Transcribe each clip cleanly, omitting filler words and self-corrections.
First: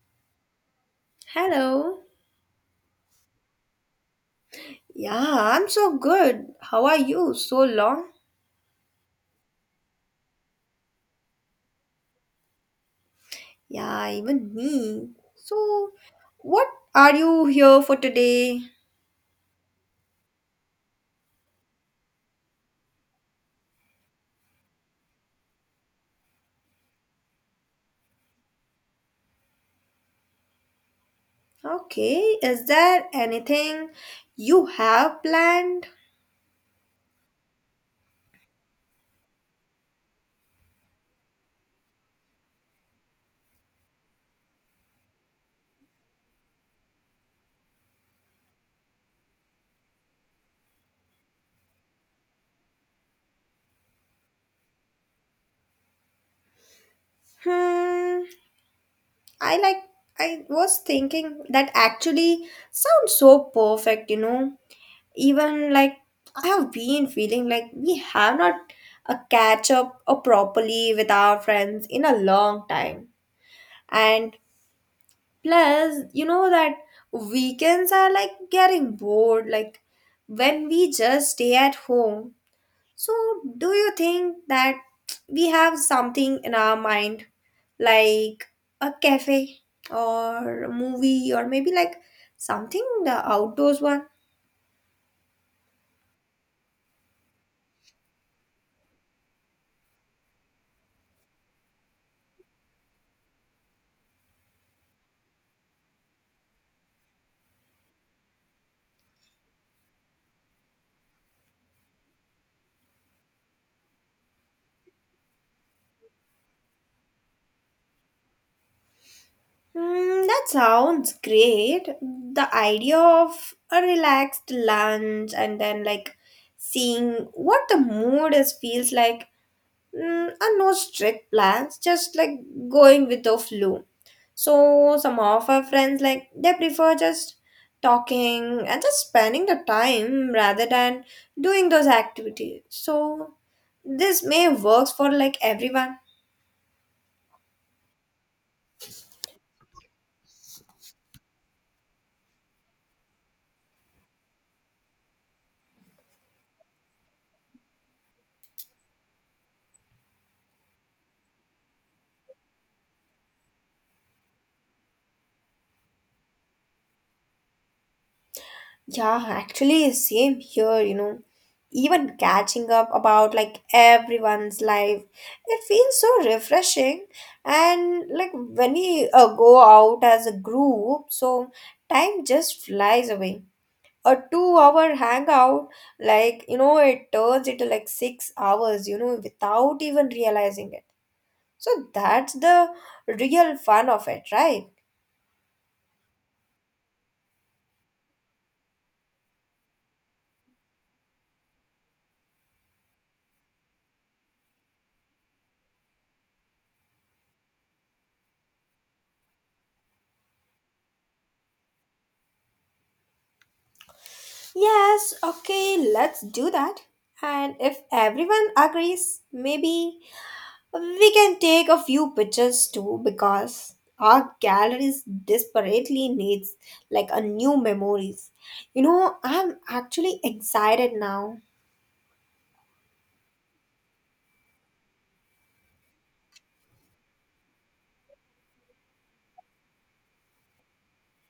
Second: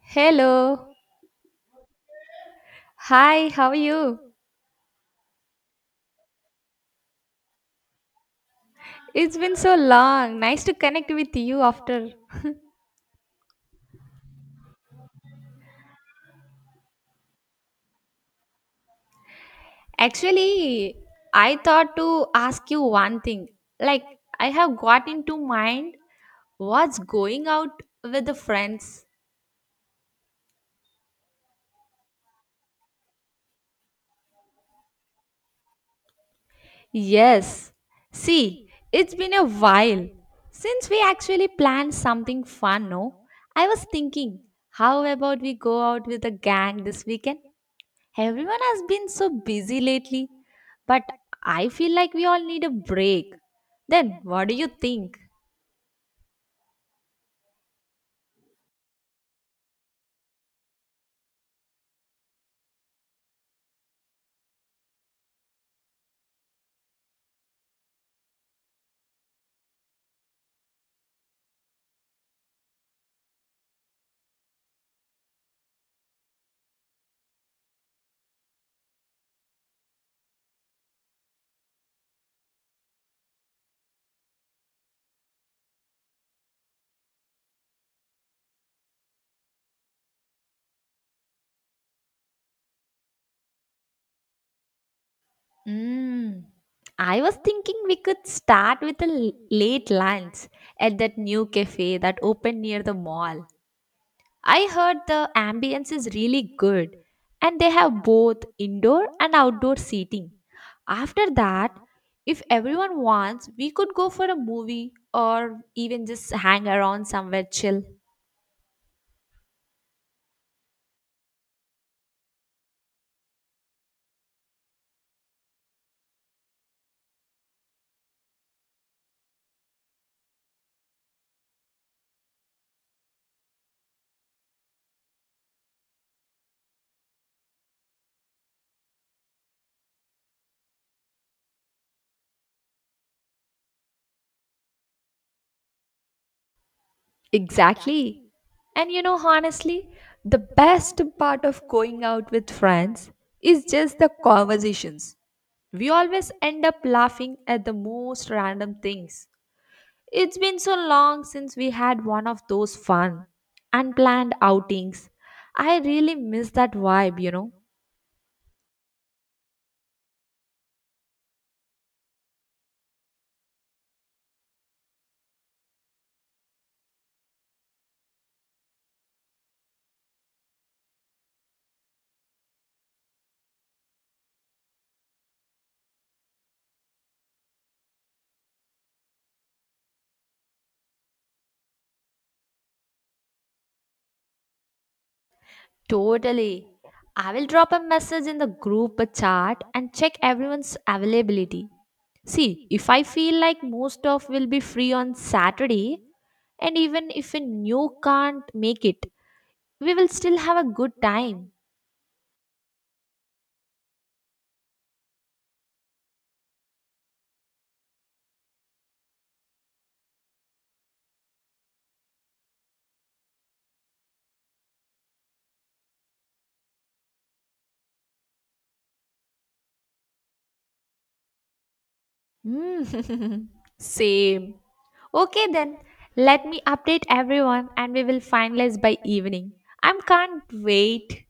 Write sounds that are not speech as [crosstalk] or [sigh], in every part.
Hello. Hello. Hi, how are you? Yeah, I'm so good. How are you? So long. It's been so long. Nice to connect with you after. Yeah, even me. So, what are you here for today? Actually, I thought to ask you one thing. Like, I have got into mind what's going out with the friends. Okay, is there anything you have planned? Yes. See, it's been a while since we actually planned something fun, no? I was thinking, how about we go out with the gang this weekend? Everyone has been so busy lately, but I feel like we all need a break. Then, what do you think? Hmm, I like, I was thinking that actually sounds so perfect, you know. Even like, I have been feeling like we have not a catch up or properly with our friends in a long time. And plus, you know that weekends are like getting bored, like when we just stay at home. So, do you think that we have something in our mind, like a cafe or a movie, or maybe like something the outdoors one? Mm, I was thinking we could start with a late lunch at that new cafe that opened near the mall. I heard the ambience is really good and they have both indoor and outdoor seating. After that, if everyone wants, we could go for a movie or even just hang around somewhere chill. Hmm, that sounds great. The idea of a relaxed lunch and then like seeing what the mood is feels like are no strict plans, just like going with the flow. So some of our friends like they prefer just talking and just spending the time rather than doing those activities. So this may works for like everyone. Exactly. And you know, honestly, the best part of going out with friends is just the conversations. We always end up laughing at the most random things. It's been so long since we had one of those fun, unplanned outings. I really miss that vibe. Yeah, actually, same here, you know. Even catching up about like everyone's life, it feels so refreshing. And like when we go out as a group, so time just flies away. A 2-hour hangout, like you know, it turns into like 6 hours, you know, without even realizing it. So that's the real fun of it, right? Totally. I will drop a message in the group chat and check everyone's availability. See, if I feel like most of will be free on Saturday, and even if you can't make it, we will still have a good time. Yes, okay, let's do that. And if everyone agrees, maybe we can take a few pictures too because our galleries desperately needs like a new memories. You know, I'm actually excited now. Mm, [laughs] same. Okay then, let me update everyone and we will finalize by evening. I can't wait.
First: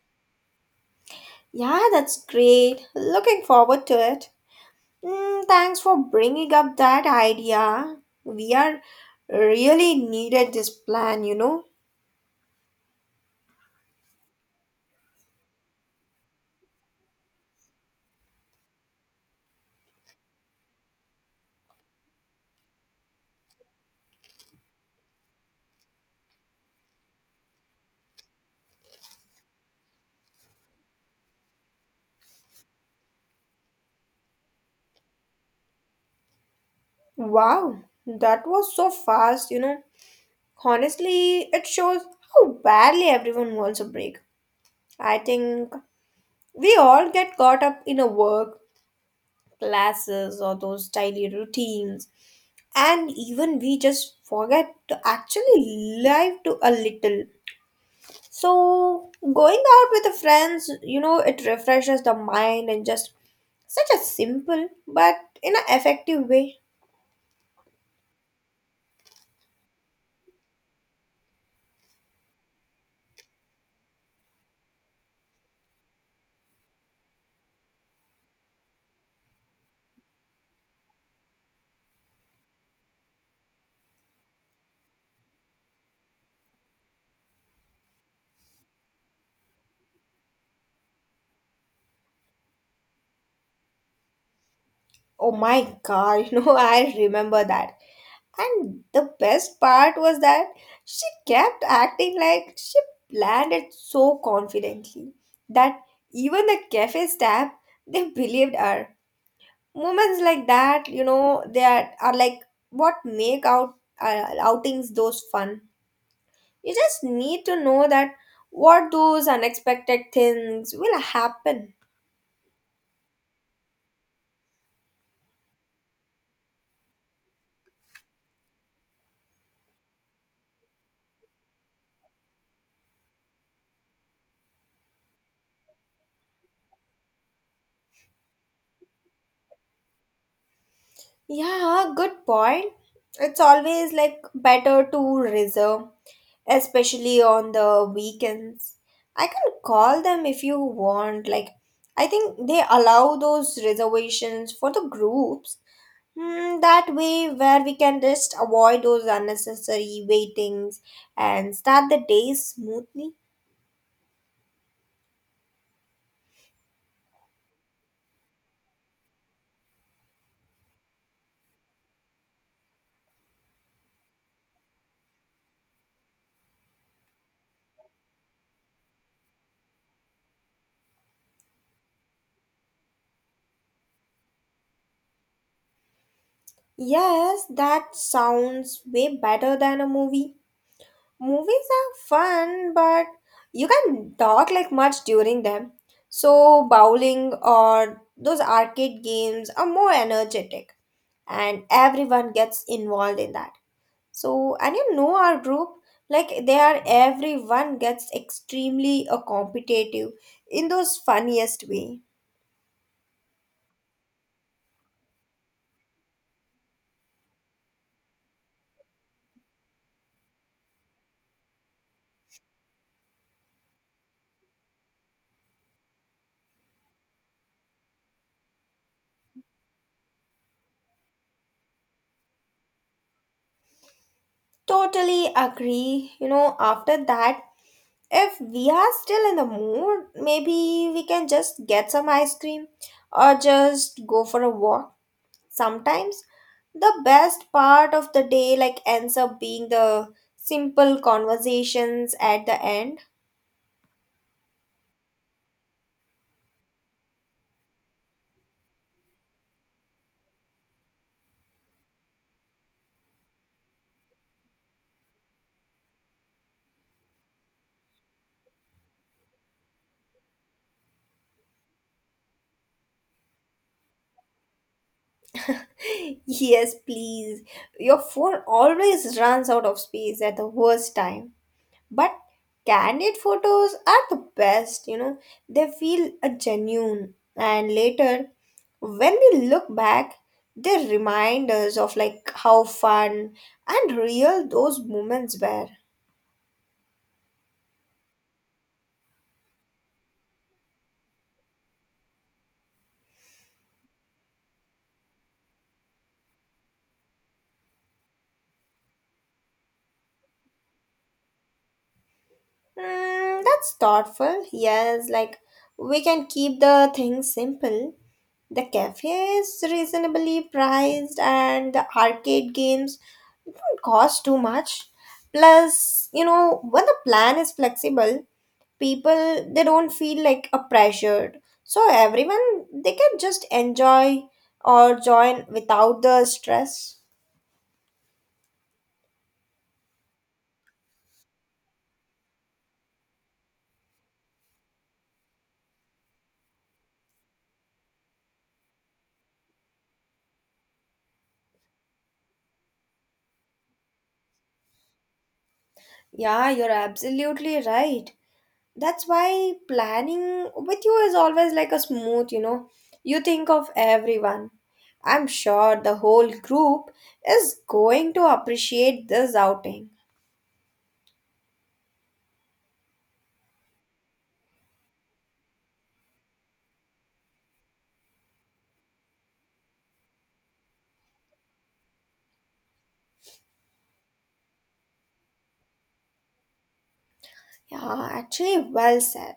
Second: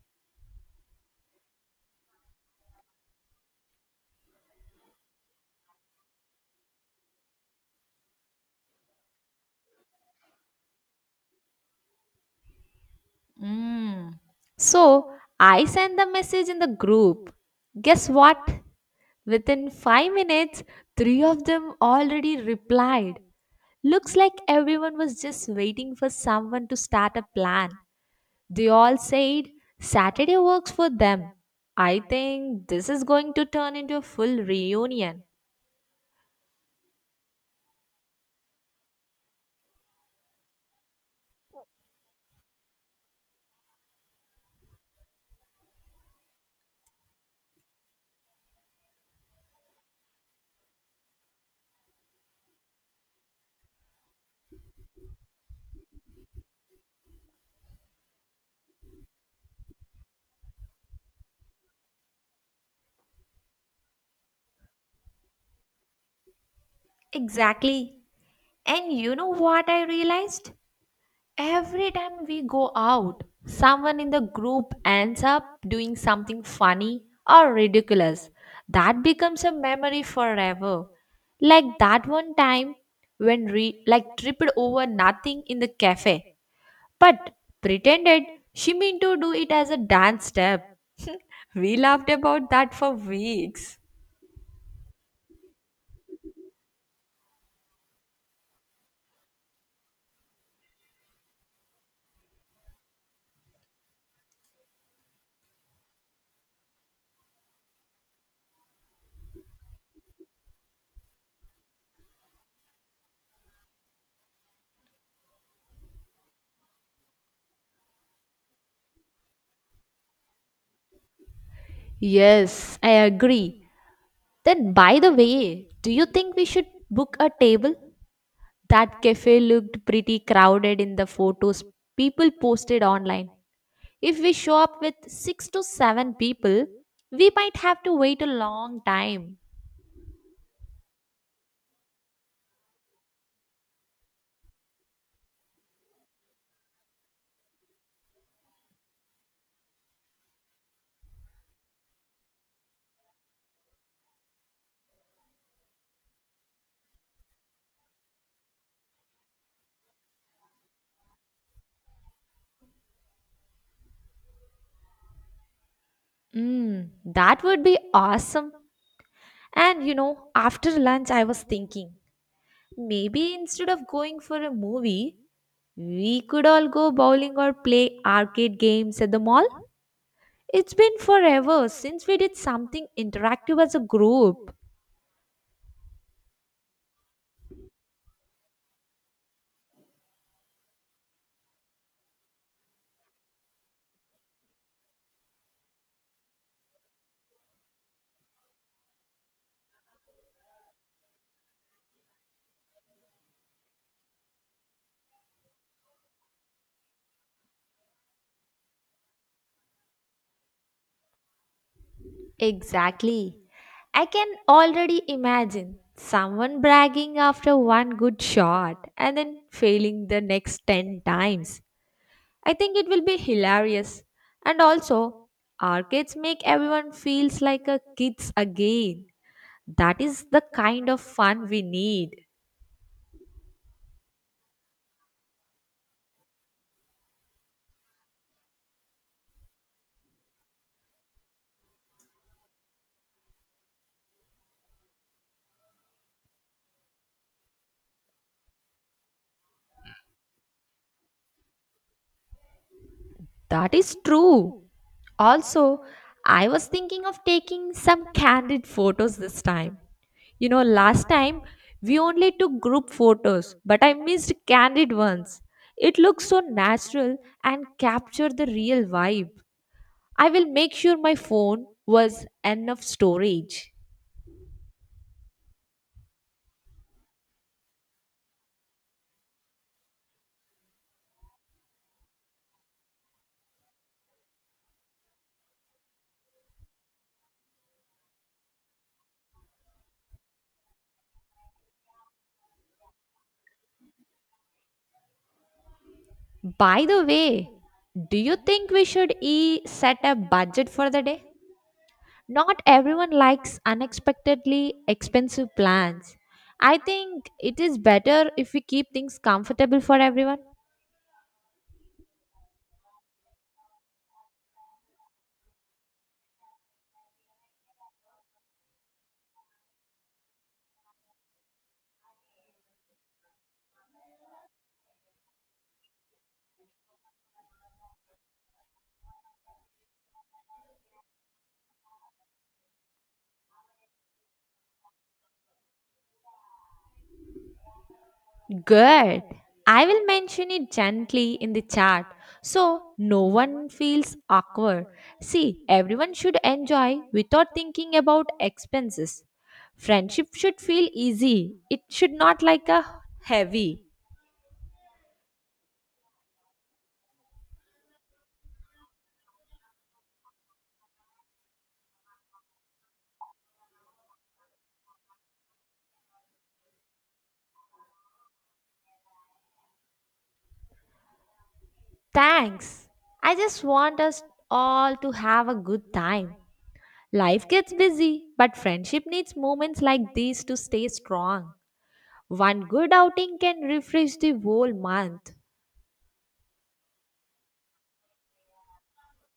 Yeah, that's great. Looking forward to it. Mm, thanks for bringing up that idea. We are really needed this plan, you know. Mm. So I sent the message in the group. Guess what? Within 5 minutes, three of them already replied. Looks like everyone was just waiting for someone to start a plan. They all said Saturday works for them. I think this is going to turn into a full reunion. Wow, that was so fast, you know. Honestly, it shows how badly everyone wants a break. I think we all get caught up in a work, classes, or those daily routines, and even we just forget to actually live to a little. So, going out with the friends, you know, it refreshes the mind and just such a simple but in an effective way. Exactly. And you know what I realized? Every time we go out, someone in the group ends up doing something funny or ridiculous. That becomes a memory forever. Like that one time when like tripped over nothing in the cafe, but pretended she meant to do it as a dance step. [laughs] We laughed about that for weeks. Oh my god, [laughs] you know, I remember that. And the best part was that she kept acting like she planned it so confidently that even the cafe staff they believed her. Moments like that, you know, they are like what make out outings those fun. You just need to know that what those unexpected things will happen. Yes, I agree. Then by the way, do you think we should book a table? That cafe looked pretty crowded in the photos people posted online. If we show up with 6 to 7 people, we might have to wait a long time. Yeah, good point. It's always like better to reserve especially on the weekends. I can call them if you want. Like, I think they allow those reservations for the groups. Hmm, that way, where we can just avoid those unnecessary waitings and start the day smoothly. That would be awesome. And you know, after lunch, I was thinking maybe instead of going for a movie, we could all go bowling or play arcade games at the mall. It's been forever since we did something interactive as a group. Yes, that sounds way better than a movie. Movies are fun, but you can talk like much during them. So, bowling or those arcade games are more energetic, and everyone gets involved in that. So, and you know, our group, like they are everyone gets extremely competitive in those funniest way. Exactly. I can already imagine someone bragging after one good shot and then failing the next 10 times. I think it will be hilarious. And also, arcades make everyone feels like a kids again. That is the kind of fun we need. Totally agree. You know, after that, if we are still in the mood, maybe we can just get some ice cream or just go for a walk. Sometimes the best part of the day like ends up being the simple conversations at the end. That is true. Also, I was thinking of taking some candid photos this time. You know, last time we only took group photos, but I missed candid ones. It looks so natural and capture the real vibe. I will make sure my phone was enough storage. [laughs] Yes, please. Your phone always runs out of space at the worst time. But candid photos are the best, you know, they feel a genuine. And later, when we look back, they remind us of like how fun and real those moments were. By the way, do you think we should e set a budget for the day? Not everyone likes unexpectedly expensive plans. I think it is better if we keep things comfortable for everyone. Mm, that's thoughtful. Yes, like we can keep the things simple. The cafe is reasonably priced and the arcade games don't cost too much. Plus, you know, when the plan is flexible, people they don't feel like a pressured, so everyone they can just enjoy or join without the stress. Good. I will mention it gently in the chat so no one feels awkward. See, everyone should enjoy without thinking about expenses. Friendship should feel easy, it should not like a heavy. Yeah, you're absolutely right. That's why planning with you is always like a smooth, you know. You think of everyone. I'm sure the whole group is going to appreciate this outing. Thanks. I just want us all to have a good time. Life gets busy, but friendship needs moments like these to stay strong. One good outing can refresh the whole month. Yeah, actually, well said.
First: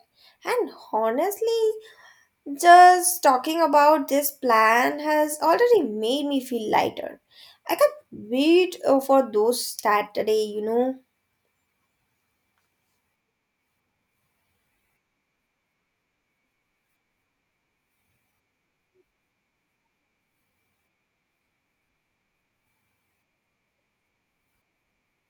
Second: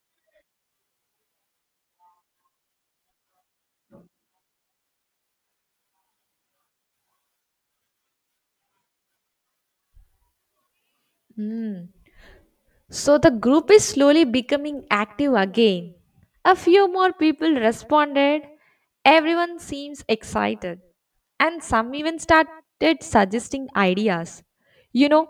And honestly, just talking about this plan has already made me feel lighter. I can't wait for those Saturday, you know. Hmm. So the group is slowly becoming active again. A few more people responded. Everyone seems excited, and some even started suggesting ideas. You know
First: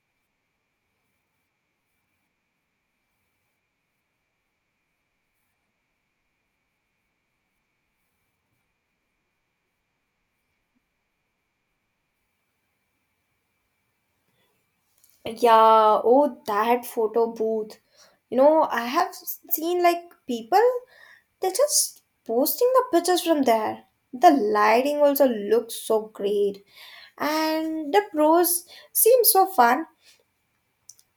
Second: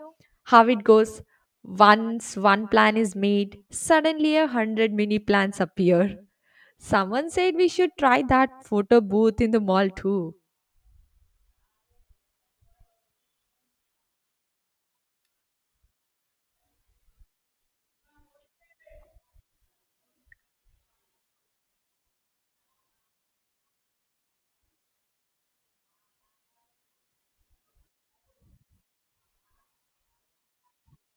how it goes. Once one plan is made, suddenly 100 mini plans appear. Someone said we should try that photo booth in the mall too. Yeah, oh, that photo booth. You know, I have seen like people, they're just posting the pictures from there. The lighting also looks so great, and the pros seem so fun.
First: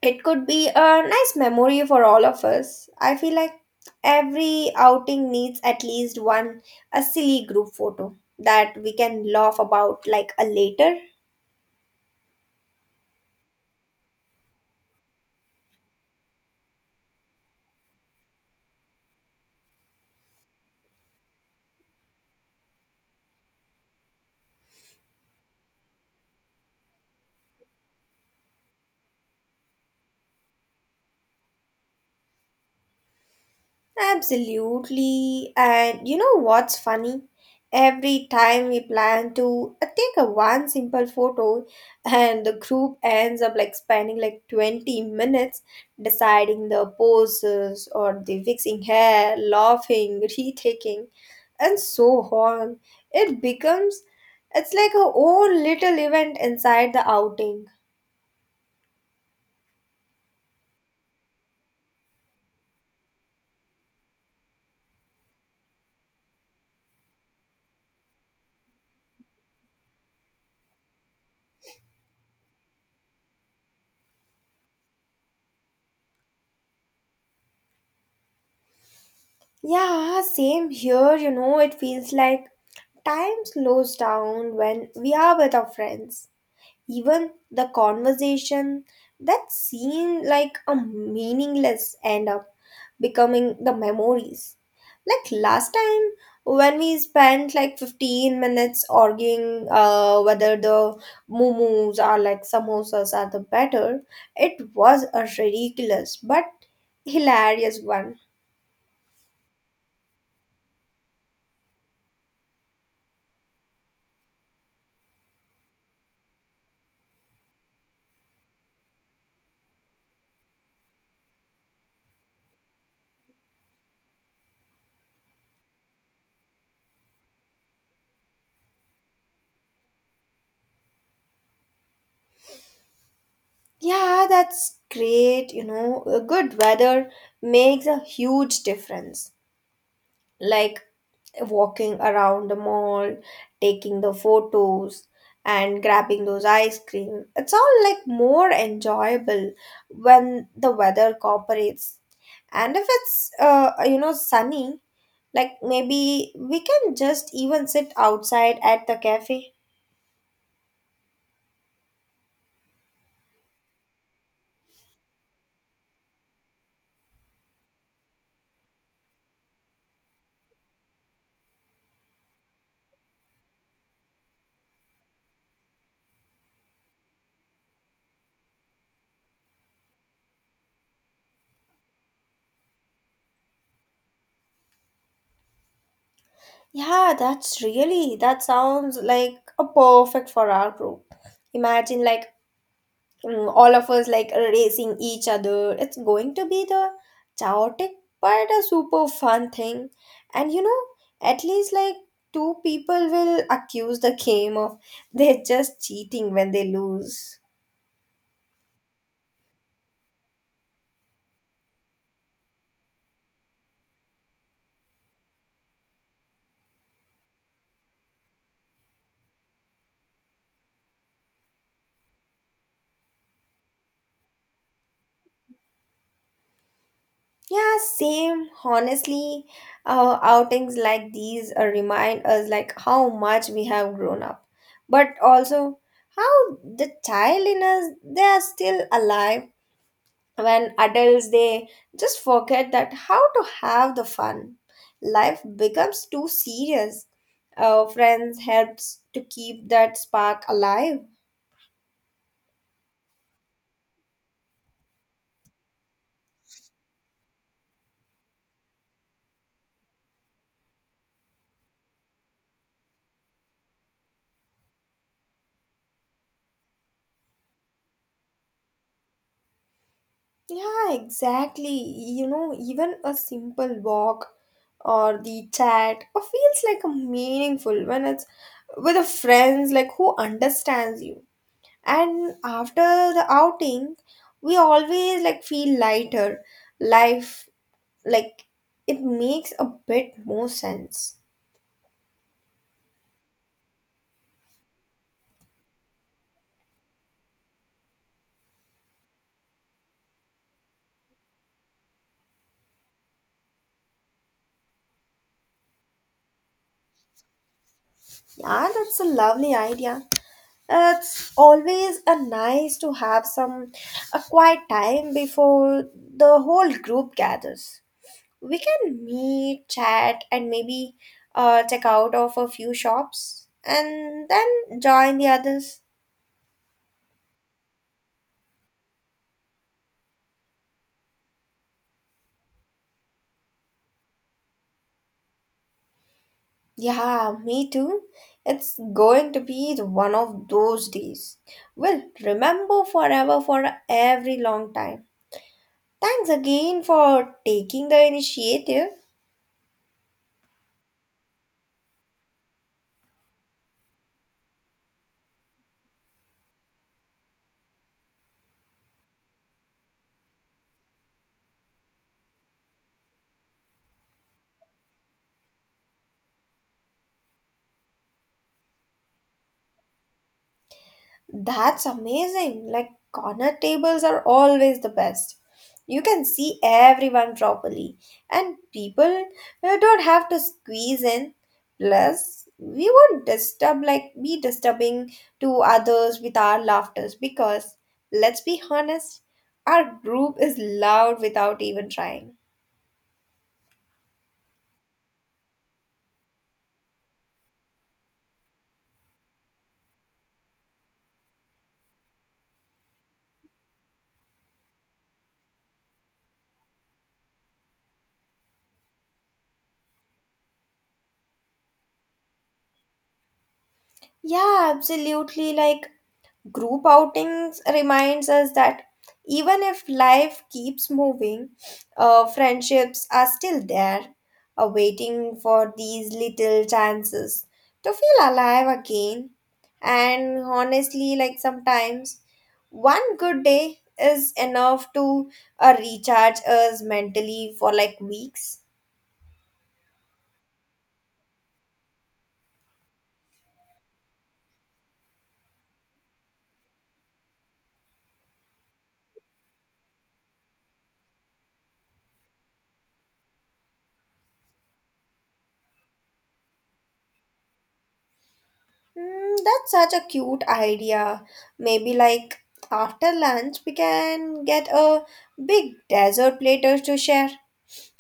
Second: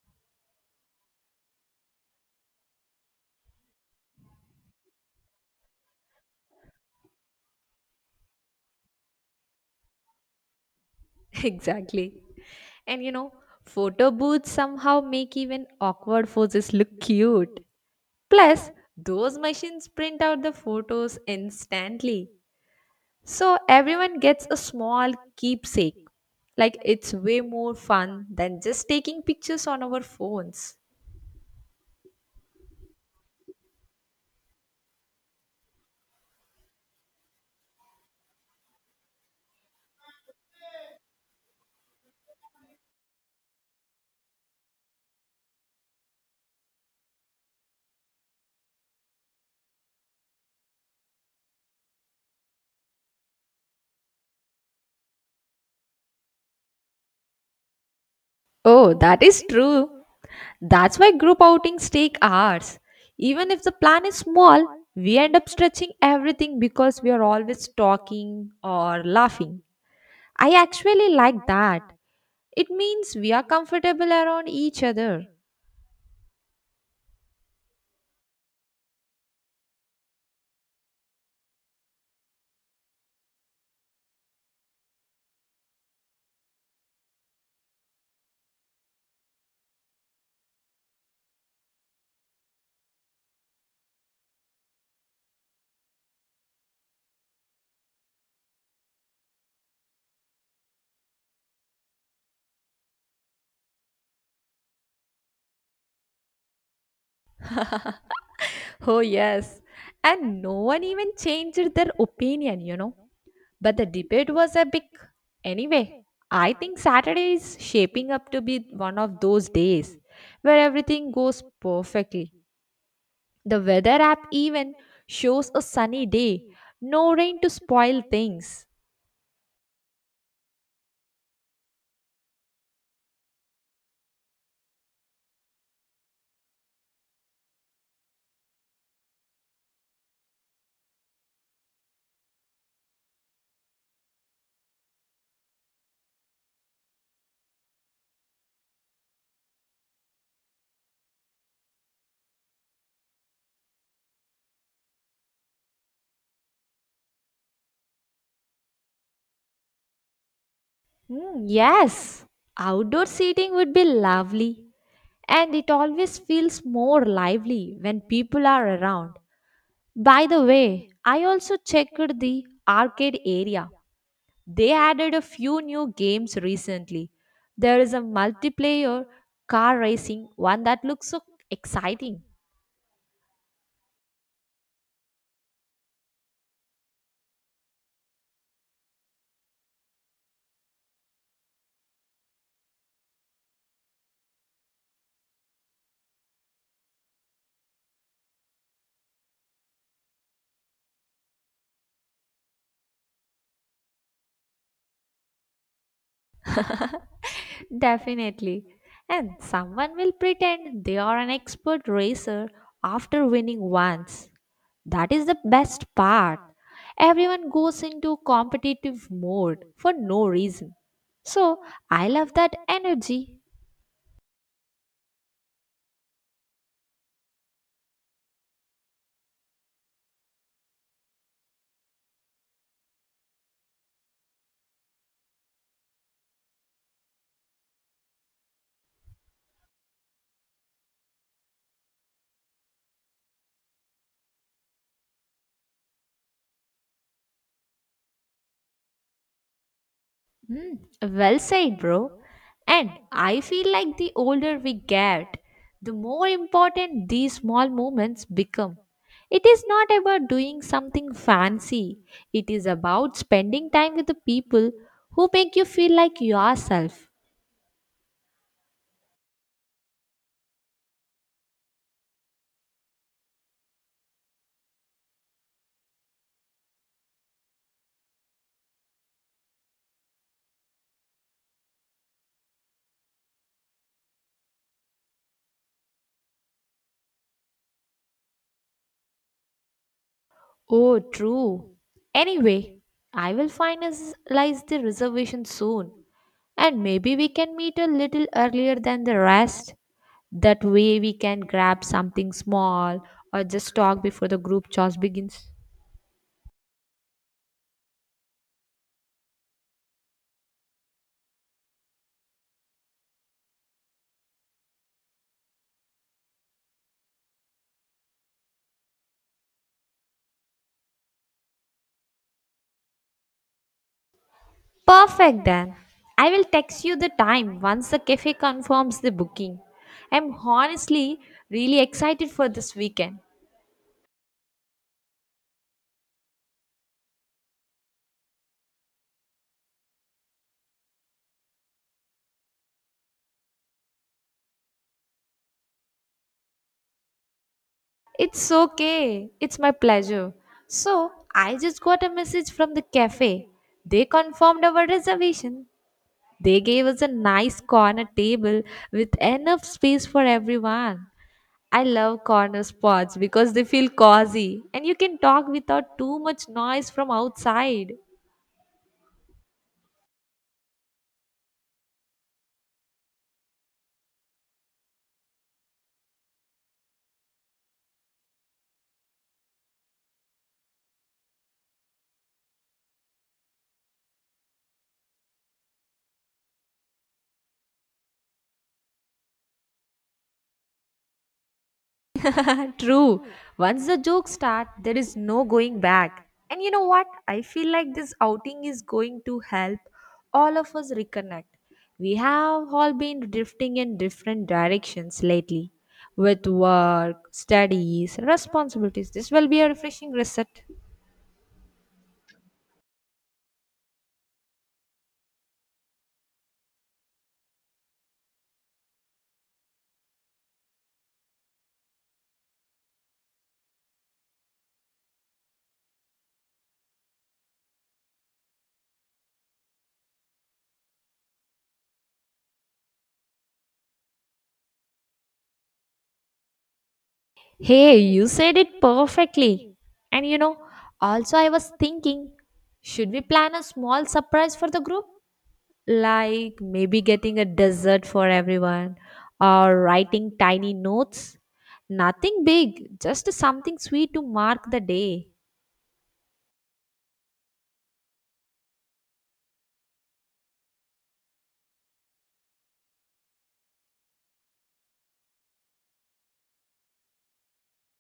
It could be a nice memory for all of us. I feel like every outing needs at least one a silly group photo that we can laugh about like a later. [laughs] Exactly. And you know, photo booths somehow make even awkward poses look cute. Plus, those machines print out the photos instantly. So everyone gets a small keepsake. Like it's way more fun than just taking pictures on our phones. Absolutely. And you know what's funny? Every time we plan to take a one simple photo and the group ends up like spending like 20 minutes deciding the poses or the fixing hair, laughing, [laughs] retaking and so on. It becomes it's like a own little event inside the outing. Oh, that is true. That's why group outings take hours. Even if the plan is small, we end up stretching everything because we are always talking or laughing. I actually like that. It means we are comfortable around each other. Yeah, same here, you know, it feels like time slows down when we are with our friends. Even the conversation that seemed like a meaningless end up becoming the memories. Like last time when we spent like 15 minutes arguing whether the momos are like samosas are the better, it was a ridiculous but hilarious one. [laughs] Oh, yes. And no one even changed their opinion, you know. But the debate was epic. Anyway, I think Saturday is shaping up to be one of those days where everything goes perfectly. The weather app even shows a sunny day, no rain to spoil things. Yeah, that's great. You know, a good weather makes a huge difference. Like walking around the mall, taking the photos, and grabbing those ice cream. It's all like more enjoyable when the weather cooperates. And if it's you know sunny, like maybe we can just even sit outside at the cafe. Yes, outdoor seating would be lovely, and it always feels more lively when people are around. By the way, I also checked the arcade area. They added a few new games recently. There is a multiplayer car racing one that looks so exciting. Yeah, that's really, that sounds like a perfect for our group. Imagine like all of us like racing each other. It's going to be the chaotic but a super fun thing. And you know, at least like two people will accuse the game of [laughs] they're just cheating when they lose. Definitely. And someone will pretend they are an expert racer after winning once. That is the best part. Everyone goes into competitive mode for no reason. So I love that energy. Yeah, same. Honestly, outings like these remind us like how much we have grown up, but also how the child in us they are still alive when adults they just forget that how to have the fun, life becomes too serious, friends helps to keep that spark Mm, alive. well said, bro. And I feel like the older we get, the more important these small moments become. It is not about doing something fancy, it is about spending time with the people who make you feel like yourself. Yeah, exactly. You know, even a simple walk or the chat or feels like a meaningful when it's with a friends like who understands you, and after the outing we always like feel lighter, life, like, it makes a bit more Oh, sense. true. Anyway, I will finalize the reservation soon, and maybe we can meet a little earlier than the rest. That way we can grab something small or just talk before the group chores begins. Yeah, that's a lovely idea. It's always a nice to have some a quiet time before the whole group gathers. We can meet, chat, and maybe check out of a few shops, and then join the Perfect then. others. I will text you the time once the cafe confirms the booking. I'm honestly really excited for this weekend. Yeah, me too. It's going to be the one of those days. We'll remember forever for every long time. Thanks again for taking the It's initiative. okay. It's my pleasure. So, I just got a message from the cafe. They confirmed our reservation. They gave us a nice corner table with enough space for everyone. I love corner spots because they feel cozy and you can talk without too much noise from outside. That's amazing. Like, corner tables are always the best. You can see everyone properly, and people don't have to squeeze in. Plus, we won't disturb, like, be disturbing to others with our laughters because, let's be honest, our group is loud without even trying. [laughs] True. Once the jokes start, there is no going back. And you know what? I feel like this outing is going to help all of us reconnect. We have all been drifting in different directions lately with work, studies, responsibilities. This will be a refreshing reset. Yeah, absolutely. Like, group outings reminds us that even if life keeps moving, friendships are still there, waiting for these little chances to feel alive again. And honestly, like sometimes one good day is enough to recharge us mentally for Hey, like you said weeks. it perfectly. And you know, also I was thinking, should we plan a small surprise for the group? Like maybe getting a dessert for everyone or writing tiny notes? Nothing big, just something sweet to mark the day. Mm, that's such a cute idea. Maybe like after lunch we can get a big dessert platter to share.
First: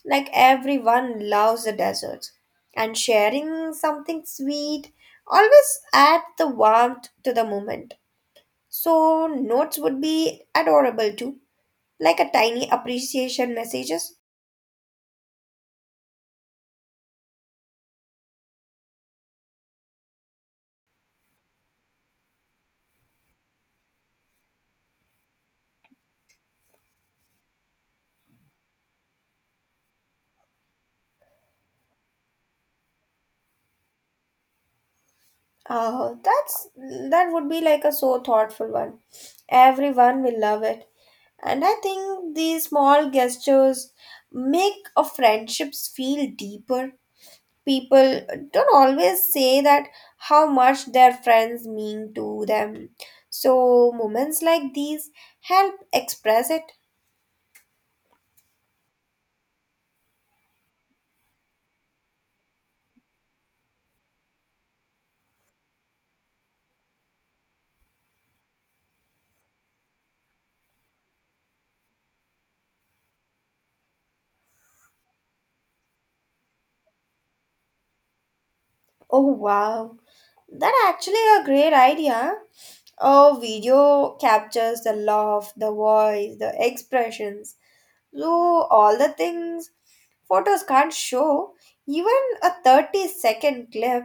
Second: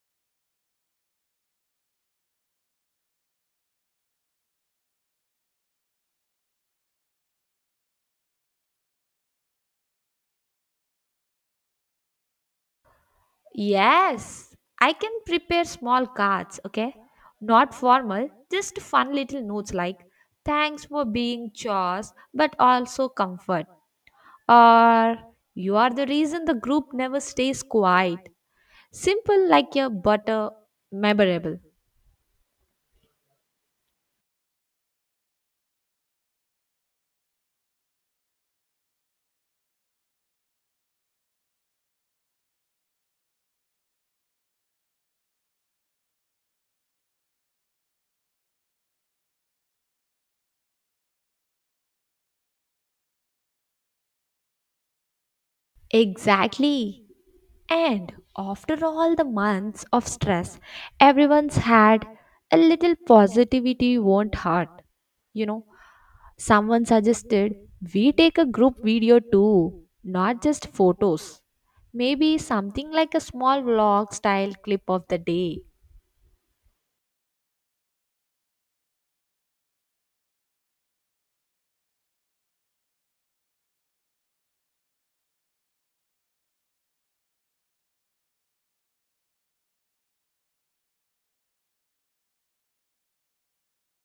Like everyone loves the desserts. And sharing something sweet always adds the warmth to the moment. So notes would be adorable too. Like a tiny appreciation messages. Yes, I can prepare small cards, okay? Not formal, just fun little notes like thanks for being chores but also comfort. Or you are the reason the group never stays quiet. Simple like your butter, memorable. Oh, that would be like a so thoughtful one. Everyone will love it. And I think these small gestures make a friendships feel deeper. People don't always say that how much their friends mean to them. So moments like these help express it. Exactly. And after all the months of stress, everyone's had a little positivity won't hurt. You know, someone suggested we take a group video too, not just photos. Maybe something like a small vlog style clip of the day. Oh wow. That actually a great idea. A video captures the laugh, the voice, the expressions. So all the things photos can't show, even a 30-second clip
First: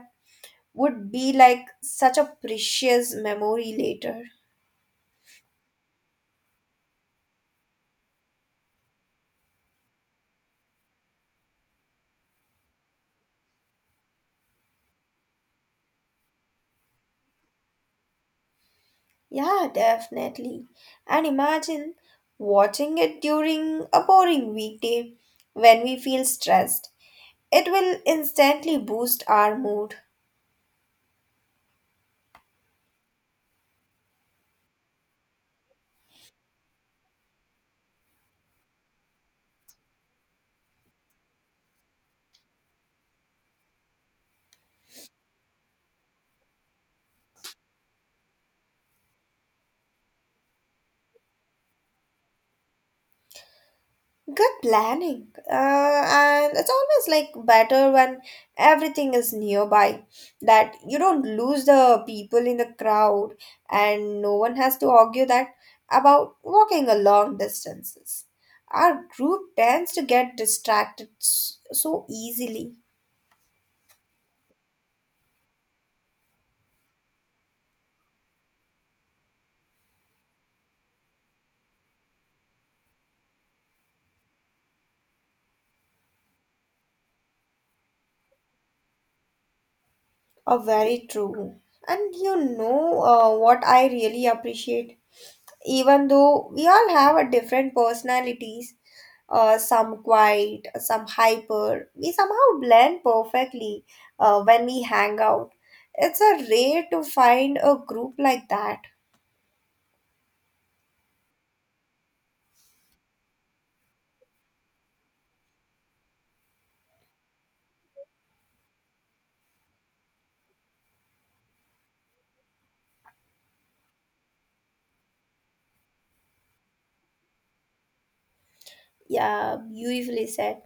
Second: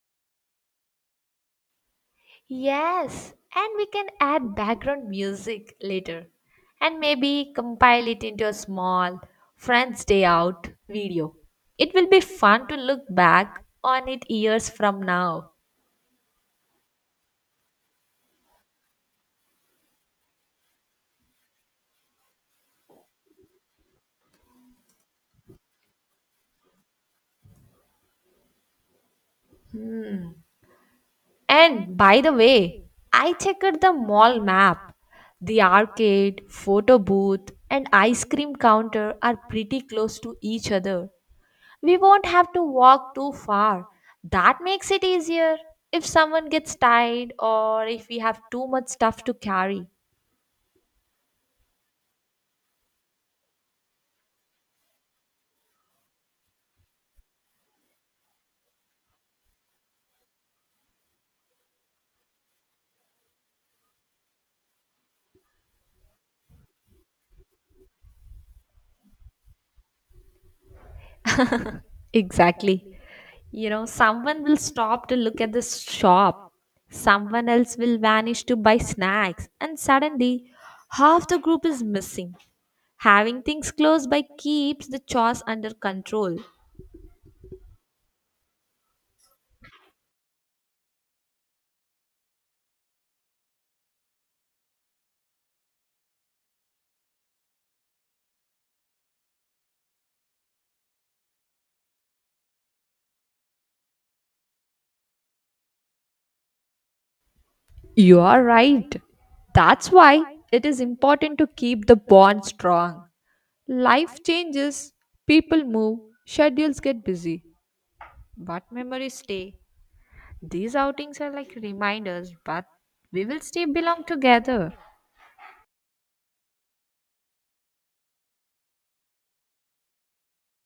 would be like such a precious Yes, and memory we can later. add background music later and maybe compile it into a small Friends Day Out video. It will be fun to look back on it years from now. Yeah, definitely. And imagine watching it during a boring weekday when we feel stressed. It will instantly boost our mood. And by the way, I checked the mall map. The arcade, photo booth, and ice cream counter are pretty close to each other. We won't have to walk too far. That makes it easier if someone gets tired or if we have too much stuff to carry. Good planning. And it's always like better when everything is nearby, that you don't lose the people in the crowd and no one has to argue that about walking a long distances. Our group tends to get distracted so easily. Exactly. someone will stop to look at the shop. Someone else will vanish to buy snacks, and suddenly half the group is missing. Having things close by keeps the chores under control. Oh, very true. And you know what I really appreciate? Even though we all have a different personalities, some quiet, some hyper, we somehow blend perfectly when we hang out. It's a rare to find a group You are like that. right. That's why it is important to keep the bond strong. Life changes, people move, schedules get busy, but memories stay. These outings are like reminders, but we will still belong together. Yeah, beautifully said.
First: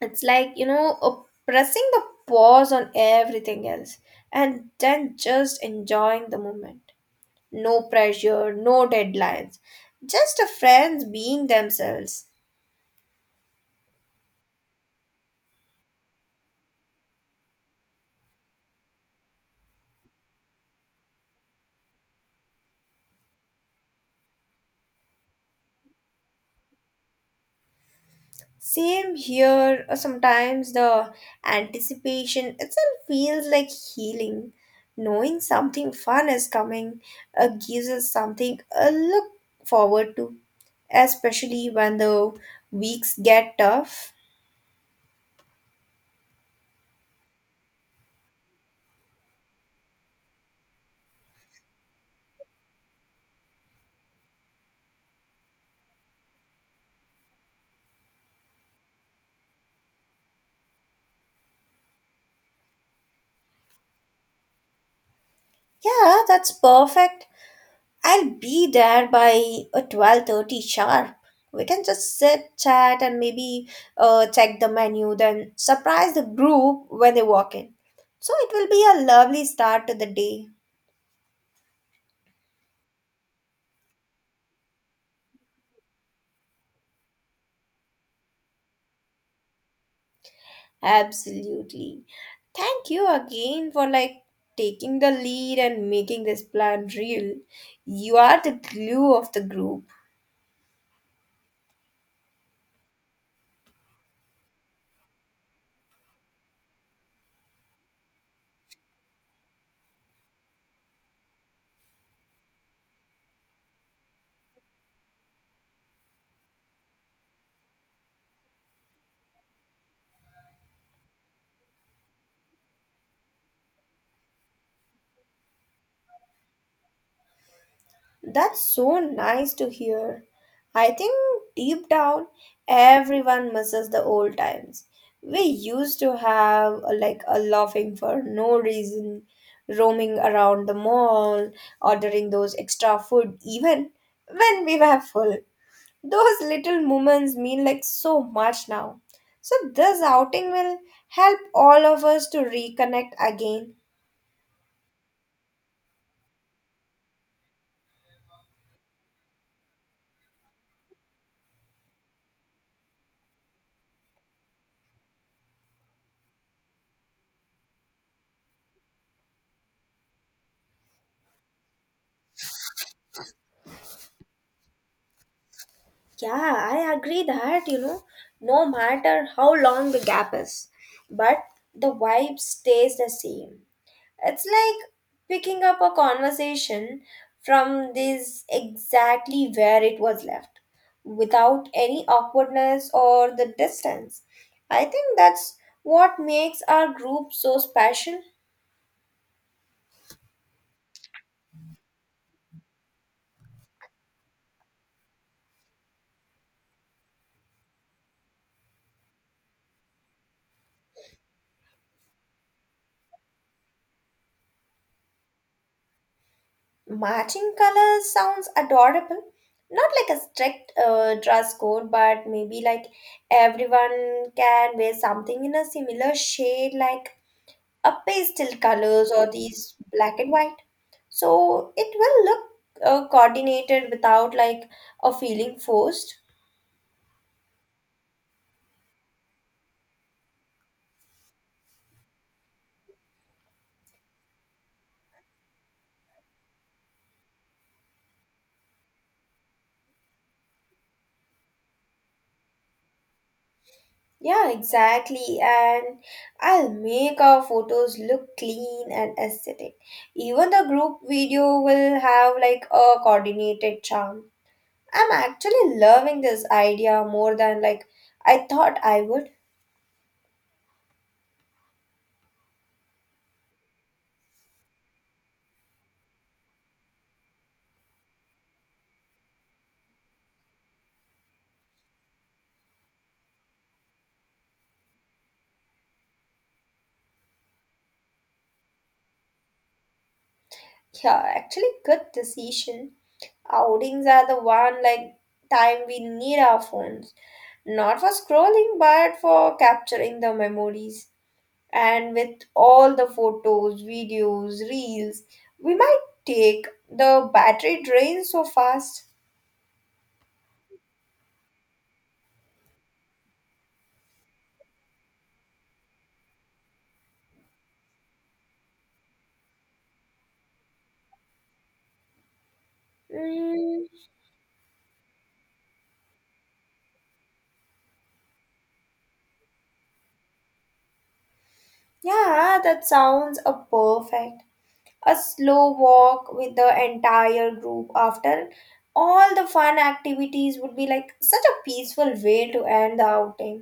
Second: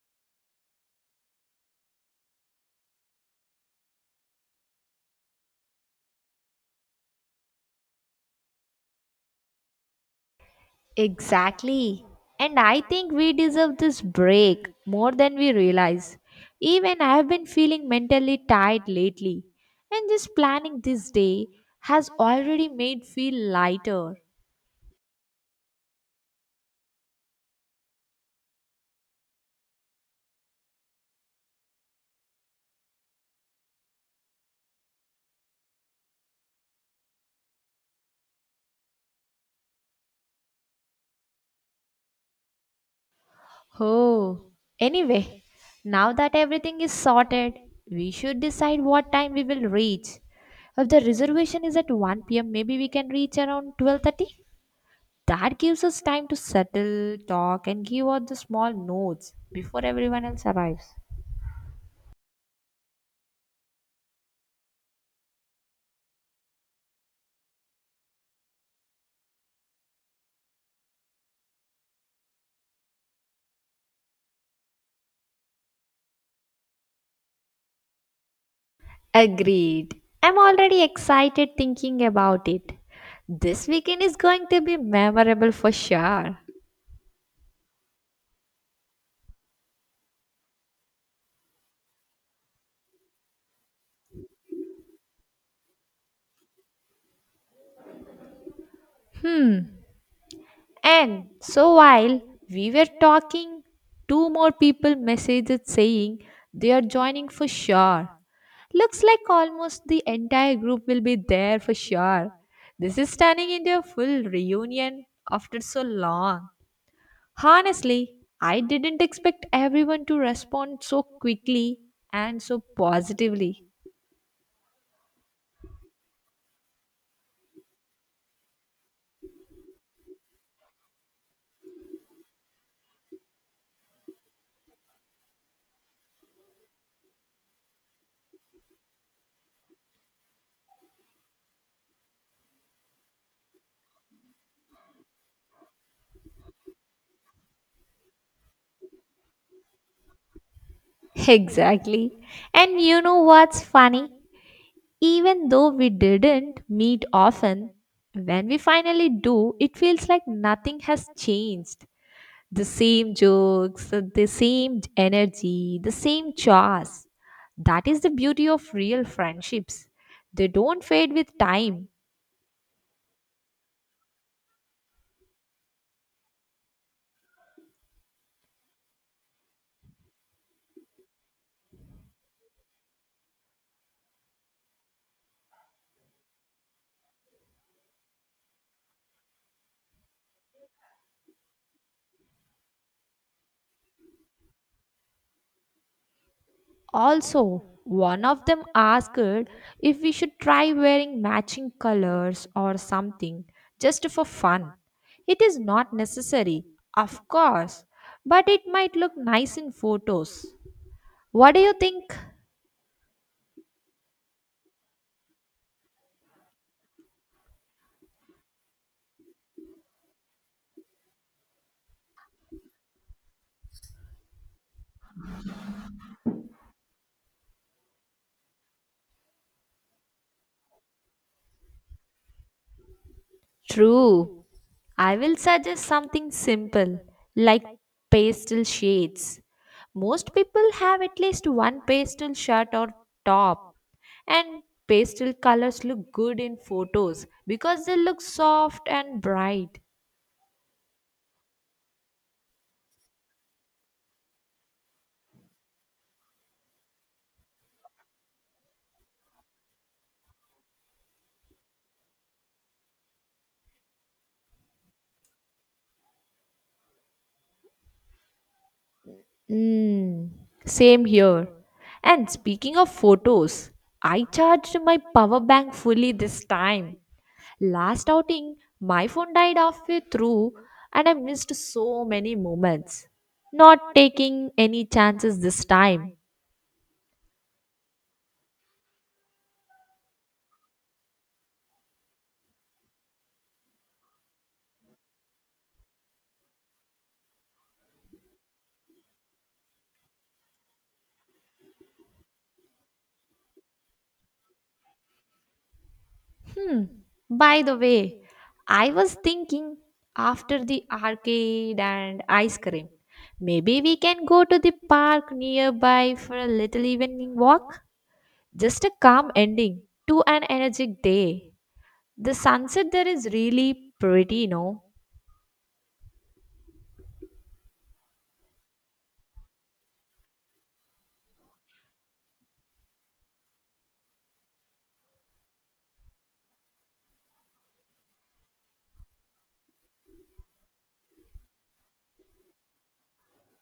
It's like, you know, pressing the pause on everything else and then just enjoying the moment. No pressure, no deadlines, just a friends being Exactly. themselves. And I think we deserve this break more than we realize. Even I have been feeling mentally tired lately, and just planning this day has already made feel lighter. Same here, sometimes the anticipation itself feels like healing. Knowing something fun is coming, gives us something a look forward to, especially when the weeks get tough. Oh, anyway, now that everything is sorted, we should decide what time we will reach. If the reservation is at 1 p.m., maybe we can reach around 12:30. That gives us time to settle, talk, and give out the small notes before everyone else arrives. Yeah, that's perfect. I'll be there by 12:30 sharp. We can just sit, chat, and maybe check the menu, then surprise the group when they walk in. So it will be a lovely start to Agreed. the I'm day. already excited thinking about it. This weekend is going to be memorable for sure. Absolutely. Thank you again for like taking the lead and making this plan real. You are the glue of the Hmm. group. And so while we were talking, two more people messaged saying they are joining for sure. Looks like almost the entire group will be there for sure. This is turning into a full reunion after so long. Honestly, I didn't expect everyone to respond so quickly and so positively. [laughs] That's so nice to hear. I think deep down, everyone misses the old times. We used to have like a laughing for no reason, roaming around the mall, ordering those extra food, even when we were full. Those little moments mean like so much now. So, this outing will help all of Exactly. us to And you reconnect know what's again. funny? Even though we didn't meet often, when we finally do, it feels like nothing has changed. The same jokes, the same energy, the same chores. That is the beauty of real friendships. They don't fade with time. Yeah, I agree that, you know, no matter how long the gap is, but the vibe stays the same. It's like picking up a conversation from this exactly where it was left, without any awkwardness or the distance. I think that's what makes our group so Also, special. one of them asked if we should try wearing matching colors or something just for fun. It is not necessary, of course, but it might look nice in photos. What do you think? Matching colors sounds adorable. Not like a strict dress code, but maybe like everyone can wear something in a similar shade, like a pastel colors or these black and white. So it will look coordinated without True. like a I will feeling suggest forced. something simple like pastel shades. Most people have at least one pastel shirt or top, and pastel colors look good in photos because they look soft and bright. Yeah, exactly. And I'll make our photos look clean and aesthetic. Even the group video will have like a coordinated charm. I'm actually loving this idea more than like I thought I would. Mm, same here. And speaking of photos, I charged my power bank fully this time. Last outing, my phone died halfway through and I missed so many moments. Not taking any chances this time. Yeah, actually good decision. Outings are the one like time we need our phones. Not for scrolling but for capturing the memories. And with all the photos, videos, reels, we might take Hmm. the By the battery way, drains so I fast. was thinking after the arcade and ice cream, maybe we can go to the park nearby for a little evening walk. Just a calm ending to an energetic day. The sunset there is Mm, really pretty, no? yeah, that sounds a perfect. A slow walk with the entire group after all the fun activities would be like such a peaceful way to end the outing,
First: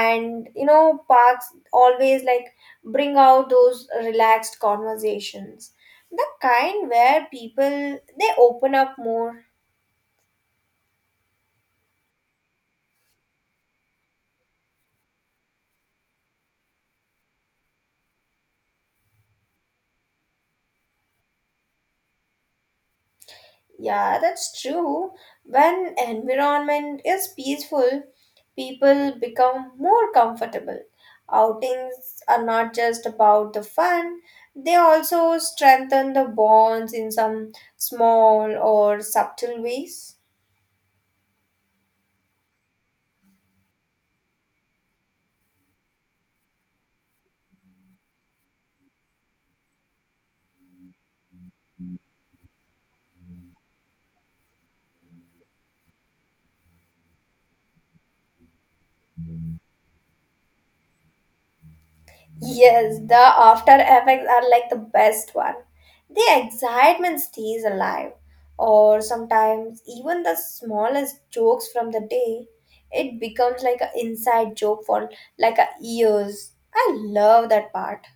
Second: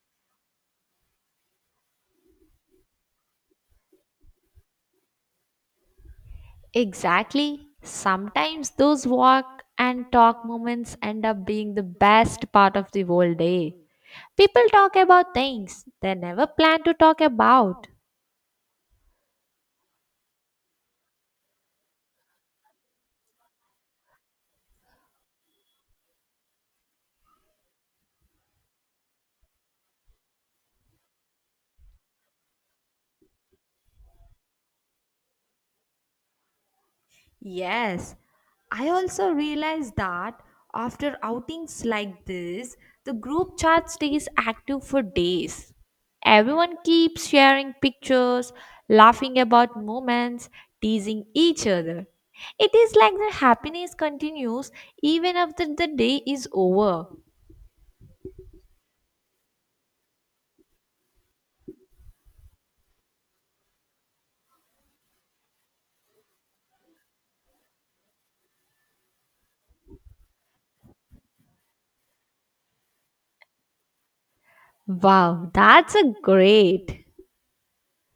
and you know parks always like bring out those relaxed conversations, the kind where Exactly. people they Sometimes open up those more. walk and talk moments end up being the best part of the whole day. People talk about things they never plan to talk about. Yeah, that's true. When environment is peaceful, people become more comfortable. Outings are not just about the fun, they also strengthen the bonds in some Yes, small I or also subtle realized ways. that after outings like this, the group chat stays active for days. Everyone keeps sharing pictures, laughing about moments, teasing each other. It is like the happiness continues even after the day is over. Yes, the after effects are like the best one. The excitement stays alive, or sometimes even the smallest jokes from the day, it becomes like an inside joke for Wow, like a that's a years. I great. love that part.